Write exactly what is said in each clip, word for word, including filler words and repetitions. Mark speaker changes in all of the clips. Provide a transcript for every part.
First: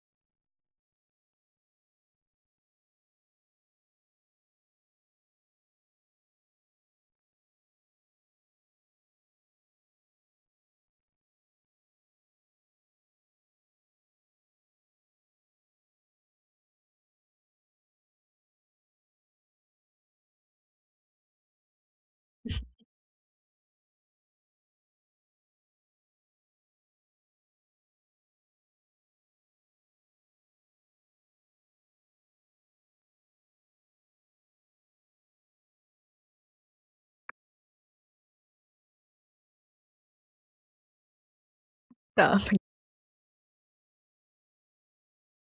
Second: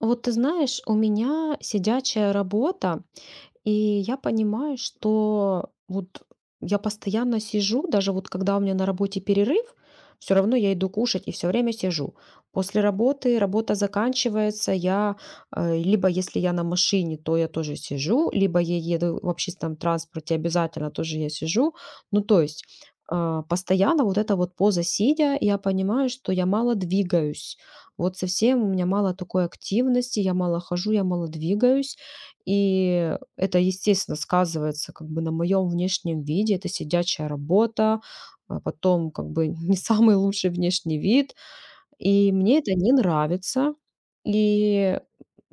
Speaker 1: Вот ты знаешь, у меня сидячая работа, и я понимаю, что вот я постоянно сижу, даже вот когда у меня на работе перерыв, все равно я иду кушать и все время сижу. После работы работа заканчивается, я э, либо если я на машине, то я тоже сижу, либо я еду в общественном транспорте, обязательно тоже я сижу. Ну, то есть а, постоянно вот эта вот поза сидя, я понимаю, что я мало двигаюсь. Вот совсем у меня мало такой активности, я мало хожу, я мало двигаюсь. И это, естественно, сказывается как бы на моем внешнем виде. Это сидячая работа, а потом как бы не самый лучший внешний вид. И
Speaker 2: Да,
Speaker 1: мне это не нравится. И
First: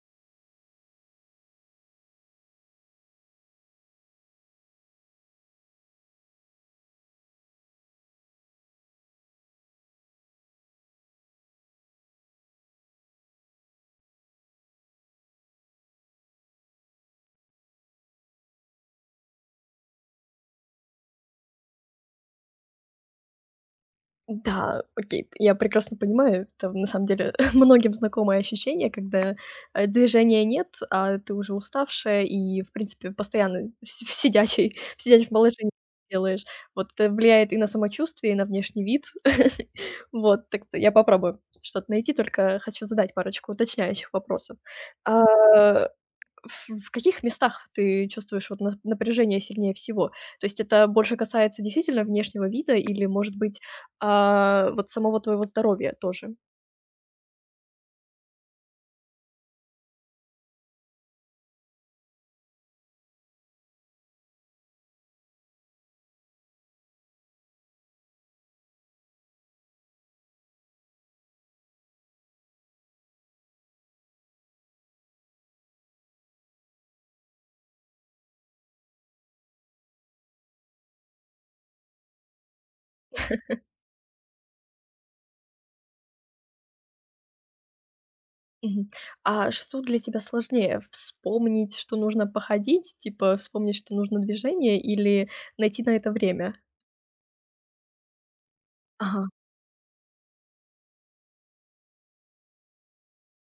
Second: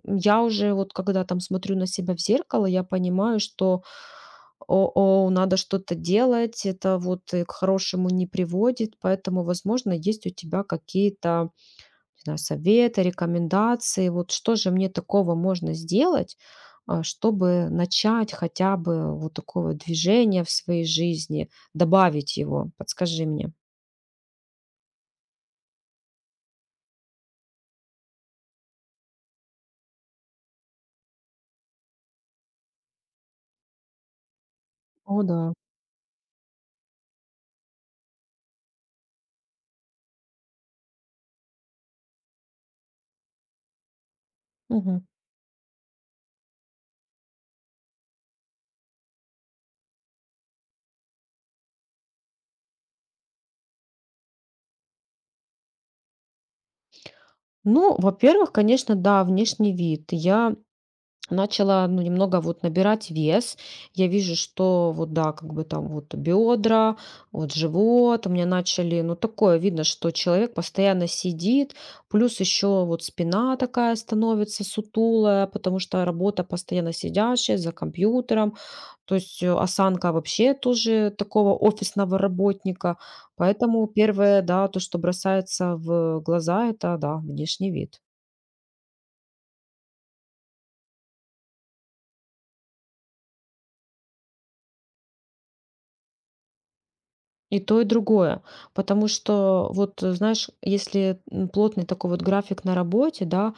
Speaker 1: я уже вот когда там смотрю на себя в зеркало, я понимаю, что о, надо что-то делать, это вот э, к хорошему не приводит, поэтому, возможно, есть у тебя какие-то, не знаю, совета, рекомендации. Вот что же мне такого можно сделать, а, чтобы начать хотя бы вот такое движение в своей жизни, добавить его? Подскажи мне.
Speaker 2: пон- да, окей, я прекрасно понимаю. Это на самом деле многим знакомое ощущение, когда, э, движения нет, а ты уже уставшая и, в принципе, постоянно си в сидячей в
Speaker 1: О,
Speaker 2: сидячем
Speaker 1: да.
Speaker 2: положении делаешь. Вот это влияет и на самочувствие, и на внешний вид. Вот, так что я попробую что-то найти, только хочу задать парочку уточняющих вопросов.
Speaker 1: Мгм.
Speaker 2: А, В в каких местах ты чувствуешь вот на напряжение сильнее всего? То есть это больше касается действительно внешнего вида или, может быть, а, вот самого твоего здоровья тоже?
Speaker 1: Ну, во-первых, конечно, да, внешний вид. Я Начала, ну, немного вот набирать вес. Я вижу, что вот, да, как бы там вот бедра, вот живот у меня начали, ну, такое видно, что человек постоянно сидит, плюс еще вот спина такая становится сутулая, потому что работа постоянно сидящая за компьютером, то есть э, осанка вообще тоже такого офисного работника. Поэтому первое, да, то, что бросается в глаза, это, да, внешний вид.
Speaker 2: Мгм. А что для тебя сложнее: вспомнить, что нужно походить, типа вспомнить, что нужно движение, или найти на это время?
Speaker 1: И то, и другое. Потому
Speaker 2: Ага,
Speaker 1: что, вот, э, знаешь, если м, плотный такой вот график на работе, да,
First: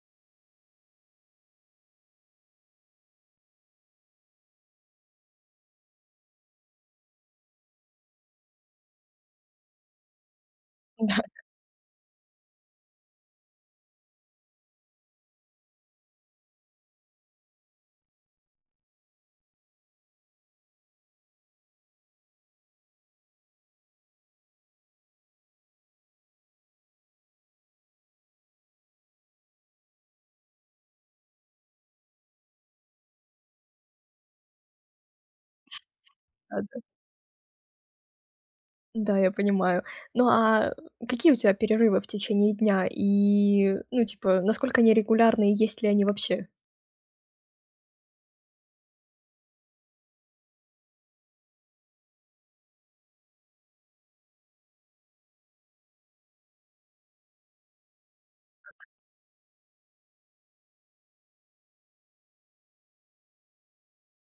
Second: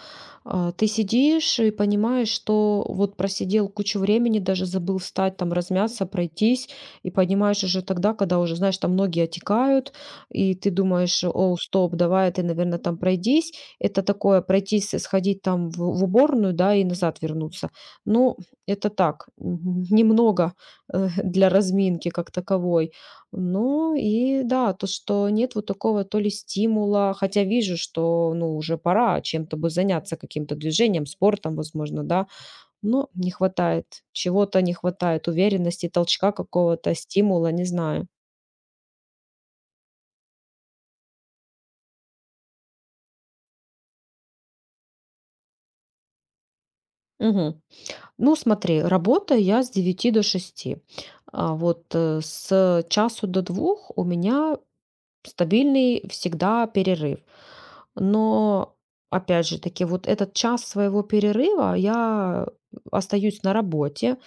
Speaker 1: а, ты сидишь и понимаешь, что вот просидел кучу времени, даже забыл встать, там, размяться, пройтись, и понимаешь уже тогда, когда уже, знаешь, там ноги отекают, и ты думаешь,
Speaker 2: да-да-да.
Speaker 1: о, стоп, давай, а ты, наверное, там пройдись. Это такое, пройтись, сходить там в, в уборную, да, и назад вернуться. Ну, это так, м, немного э, для разминки как таковой. Ну и да, то, что нет вот такого то ли стимула, хотя вижу, что, ну, уже пора чем-то бы заняться, каким-то движением, спортом, возможно, да, но не хватает, чего-то не хватает, уверенности, толчка
Speaker 2: Да, да,
Speaker 1: какого-то, стимула, не знаю.
Speaker 2: да, я понимаю. Ну, а какие у тебя перерывы в течение дня? И, ну, типа, насколько они регулярные, есть ли они вообще?
Speaker 1: Мгм. Ну, смотри, работаю я с девяти до шести. А вот э, с часу до двух у меня Стабильный всегда перерыв. Но, опять же таки, вот этот час своего перерыва я остаюсь на работе.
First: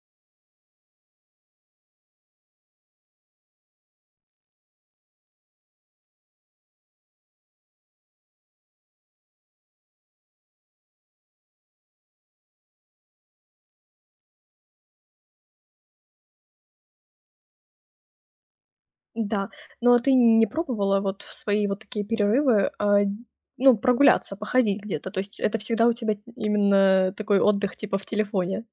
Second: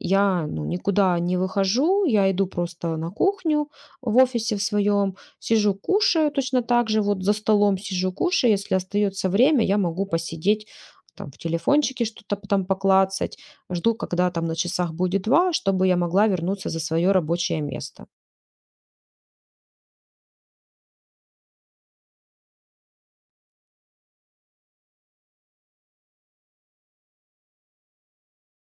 Speaker 1: Я, ну, никуда не выхожу, я иду просто на кухню в офисе в своем, сижу, кушаю точно так же, вот за столом сижу, кушаю. Если остается время, я могу посидеть там в телефончике что-то там поклацать, жду, когда там на часах будет два, чтобы я могла вернуться за свое рабочее место.
Speaker 2: Да, но ты не пробовала вот в свои вот такие перерывы, а, ну, прогуляться, походить где-то? То есть это всегда у тебя именно такой отдых типа в телефоне?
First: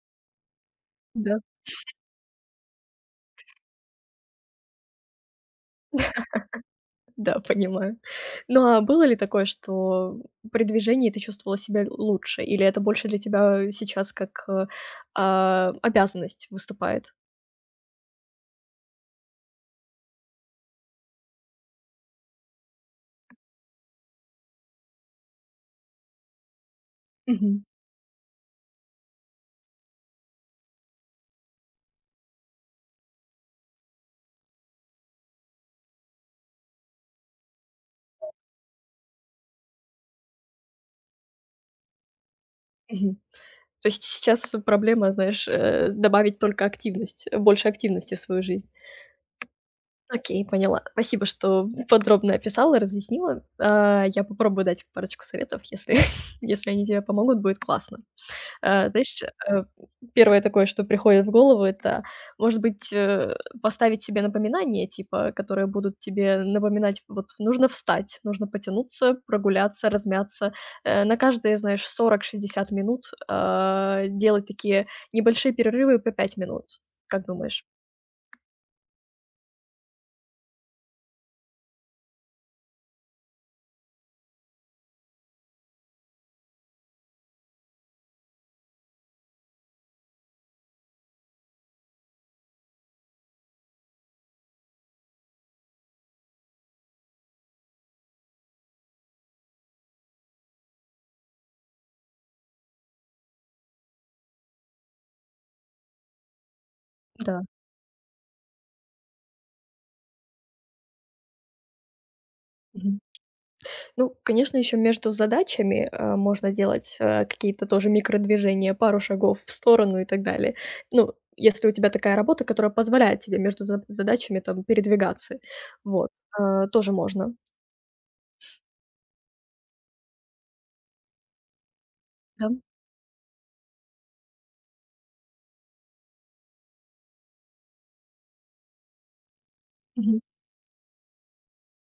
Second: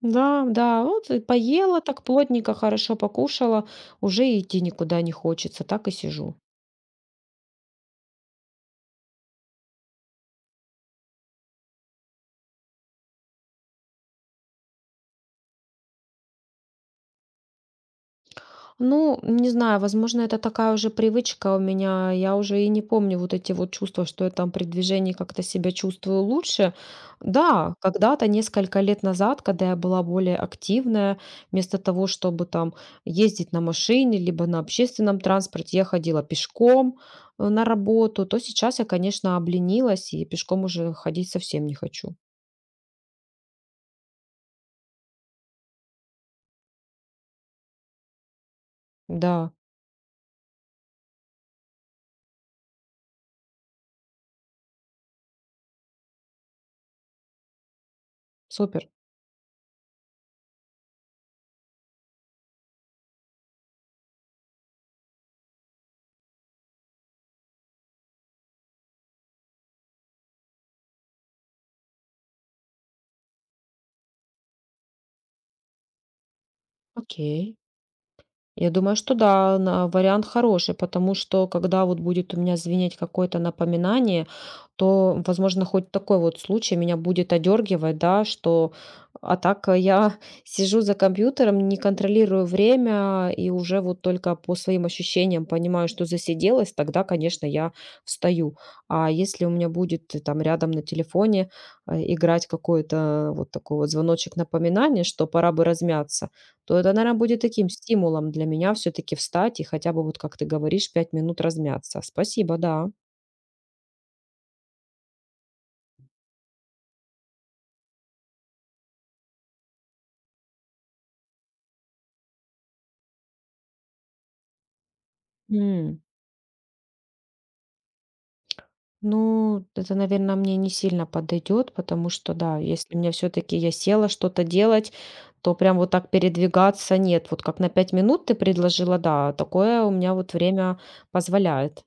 Speaker 1: Да, да, вот и
Speaker 2: Да,
Speaker 1: поела так плотненько, хорошо покушала, уже идти никуда не хочется, так и сижу.
Speaker 2: да, понимаю. Ну, а было ли такое, что при движении ты чувствовала себя л лучше? Или это больше для тебя сейчас как, э, а, обязанность выступает?
Speaker 1: Ну, не знаю, возможно, это такая уже привычка у меня. Я уже и не помню вот эти вот чувства, что я там при движении как-то себя чувствую лучше.
Speaker 2: Мгм,
Speaker 1: Да, когда-то, несколько лет назад, когда я была более активная, вместо того, чтобы там ездить на машине, либо на общественном транспорте, я ходила пешком э, на работу, то сейчас я, конечно, обленилась и пешком уже ходить совсем не хочу.
Speaker 2: мгм. То есть сейчас проблема, знаешь, э, добавить только активность, э, больше активности в свою жизнь?
Speaker 1: Да,
Speaker 2: Окей, поняла. Спасибо, что подробно описала, разъяснила. А, я попробую дать парочку советов, если если они тебе помогут, будет классно. А,
Speaker 1: супер.
Speaker 2: знаешь, э, одно такое, что приходит в голову, это, может быть, э, поставить себе напоминания, типа, которые будут тебе напоминать: вот нужно встать, нужно потянуться, прогуляться, размяться. Э, на каждые, знаешь, сорок шестьдесят минут, а, делать такие небольшие перерывы по пять минут. Как
Speaker 1: Окей.
Speaker 2: думаешь?
Speaker 1: Я думаю, что да, на вариант хороший, потому что когда вот будет у меня звенеть какое-то напоминание, то, возможно, хоть такой вот случай меня будет одергивать, да, что а так э, я сижу за компьютером, не контролирую время и уже вот только по своим ощущениям понимаю, что засиделась, тогда, конечно, я встаю. А если у меня будет э, там рядом на телефоне э, играть какой-то вот такой вот звоночек напоминания, что пора бы размяться, то это, наверное, будет
Speaker 2: Да.
Speaker 1: таким стимулом для меня все-таки встать и хотя бы, вот как ты говоришь, пять минут размяться. Спасибо, да.
Speaker 2: Ну, конечно, еще между задачами, э, можно делать, э, какие-то тоже микродвижения, пару шагов в сторону и так далее. Ну, если у тебя такая работа, которая позволяет тебе между за задачами там передвигаться.
Speaker 1: М.
Speaker 2: Вот, э, тоже можно.
Speaker 1: Ну, это, наверное, мне не сильно подойдет, потому что,
Speaker 2: Да.
Speaker 1: да, если мне все-таки я села что-то делать, то прям вот так передвигаться нет. Вот как на пять минут ты предложила, да, такое у меня вот время позволяет.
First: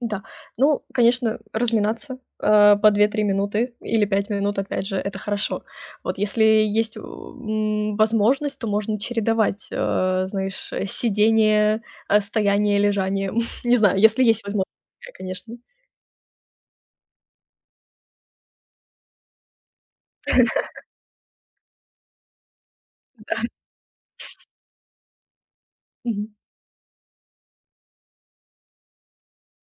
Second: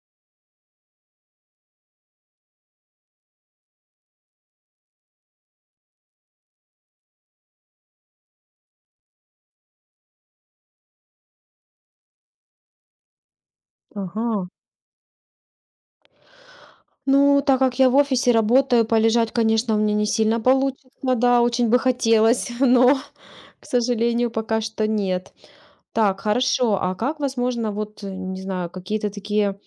Speaker 2: Да. Ну, конечно, разминаться, а, по две-три минуты или пять минут, опять же, это хорошо. Вот если есть, э, м, возможность, то можно чередовать, а, знаешь, э, сидение, а, стояние, лежание. Не знаю, если есть
Speaker 1: Ага.
Speaker 2: возможность такая, конечно.
Speaker 1: Ну, так как я в офисе работаю, полежать, конечно, мне не сильно получится. Да, очень бы хотелось, но, к сожалению, пока что нет. Так, хорошо. А как, возможно, вот, э, не знаю, какие-то такие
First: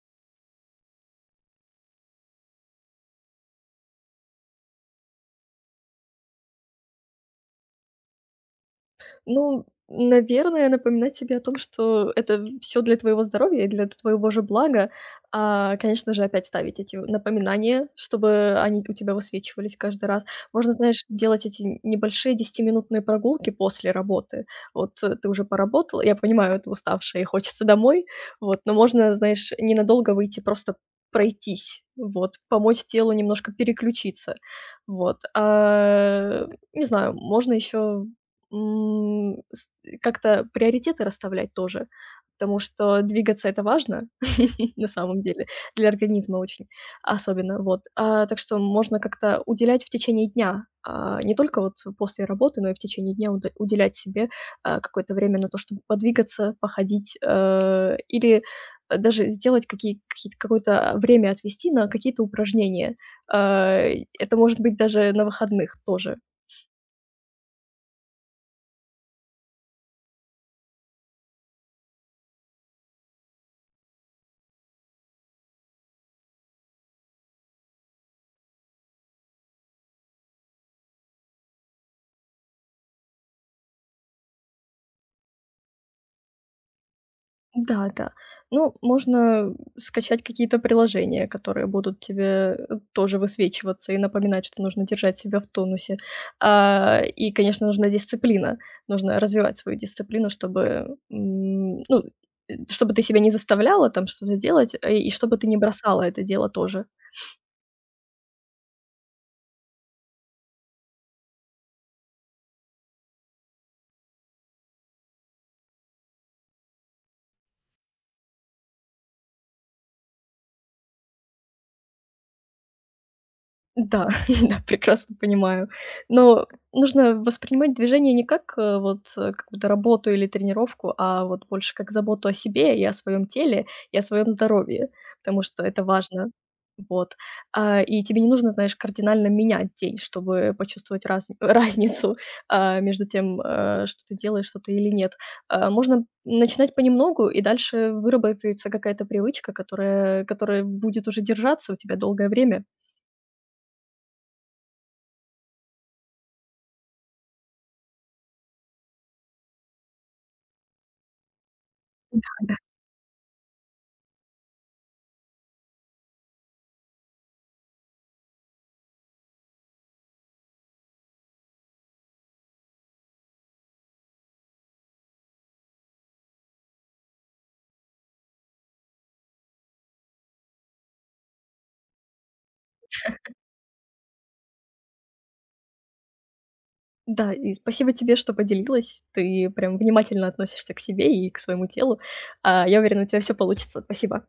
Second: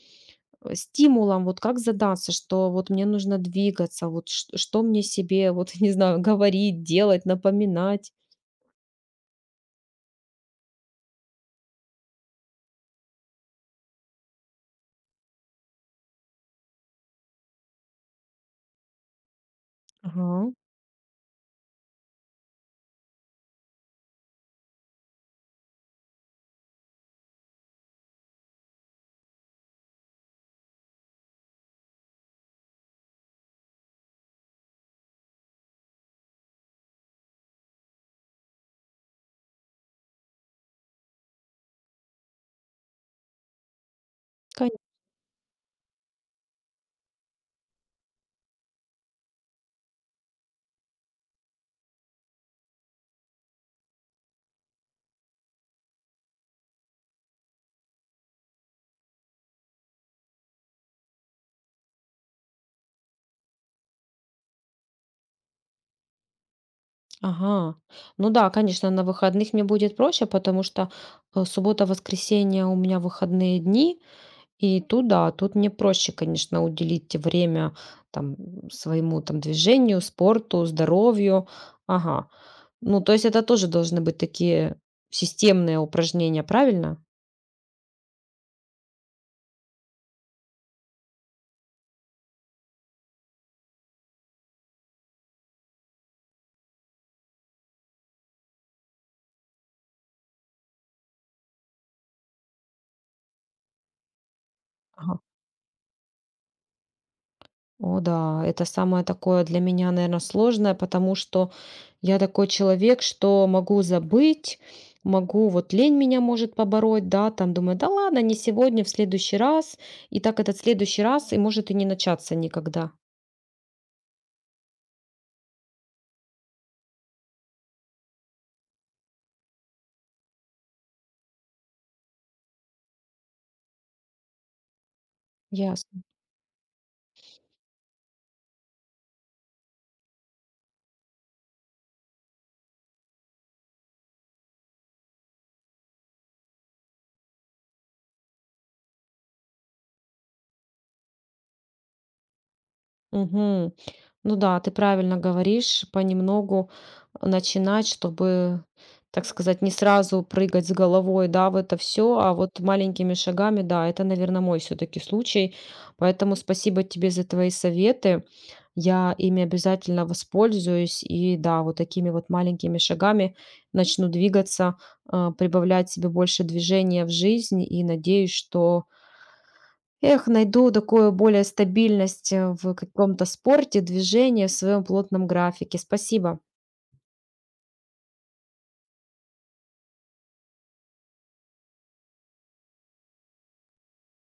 Speaker 1: э, стимулом, вот как задаться, что вот мне нужно двигаться, вот ш- что мне себе, вот, не знаю, говорить, делать, напоминать?
Speaker 2: Ну, наверное, напоминать себе о том, что это все для твоего здоровья и для твоего же блага. А, конечно же, опять ставить эти напоминания, чтобы они у тебя высвечивались каждый раз.
Speaker 1: Ага.
Speaker 2: Можно, знаешь, делать эти небольшие десятиминутные прогулки после работы. Вот, э, ты уже поработал, я понимаю, ты уставшая и хочется домой, вот, но можно, знаешь, ненадолго выйти, просто пройтись, вот, помочь телу немножко переключиться, вот. А, не знаю, можно еще М, с как-то приоритеты расставлять тоже, потому что двигаться- это важно,
Speaker 1: кон-
Speaker 2: на самом деле, для организма очень особенно, вот. А, так что можно как-то уделять в течение дня, а, не только вот после работы, но и в течение дня уд уделять себе, а, какое-то время на то, чтобы подвигаться, походить, э, или даже сделать какие какие-то какое-то время отвести на какие-то упражнения. А, это может быть даже на выходных тоже.
Speaker 1: Ага. Ну да, конечно, на выходных мне будет проще, потому что э, суббота, воскресенье у меня выходные дни, И тут да, тут мне проще, конечно, уделить время там своему там движению, спорту, здоровью. Ага. Ну, то есть это тоже должны быть такие системные упражнения, правильно?
Speaker 2: Да, да. Ну, можно скачать какие-то приложения, которые будут тебе э, тоже высвечиваться и напоминать, что нужно держать себя в тонусе. А, и, конечно, нужна дисциплина. Нужно развивать свою дисциплину, чтобы, м, ну, э, чтобы ты себя не заставляла там что-то делать, э, и
Speaker 1: Ага.
Speaker 2: чтобы ты не бросала это дело тоже.
Speaker 1: О, да, это самое такое для меня, наверное, сложное, потому что я такой человек, что могу забыть, могу, вот лень меня может побороть, да, там думаю, да ладно, не сегодня, в следующий раз, и так этот следующий раз, и может и не начаться никогда.
Speaker 2: Да, да, прекрасно понимаю. Но нужно воспринимать движение не как, э, вот, э, какую-то работу или тренировку, а вот больше как заботу о себе и о своем теле, и о своем здоровье, потому что это
Speaker 1: Ясно.
Speaker 2: важно. Вот. А, и тебе не нужно, знаешь, кардинально менять день, чтобы почувствовать раз разницу, а, между тем, э, что ты делаешь что-то или нет. А, можно начинать понемногу, и дальше выработается какая-то привычка, которая которая будет уже держаться у тебя долгое время.
Speaker 1: Мгм. Ну да, ты правильно говоришь, понемногу начинать, чтобы, так сказать, не сразу прыгать с головой, да, в это все, а вот маленькими шагами, да, это, наверное, мой все-таки случай. Поэтому спасибо тебе за твои советы. Я ими обязательно воспользуюсь и, да, вот такими вот маленькими шагами начну двигаться, а, прибавлять себе больше движения в жизнь и надеюсь, что Эх, найду такую более стабильность э, в каком-то спорте, движении, в своем плотном графике. Спасибо.
Speaker 2: Да, и спасибо тебе, что поделилась. Ты прям внимательно относишься к себе и к своему телу. А, я уверена, у тебя все получится. Спасибо.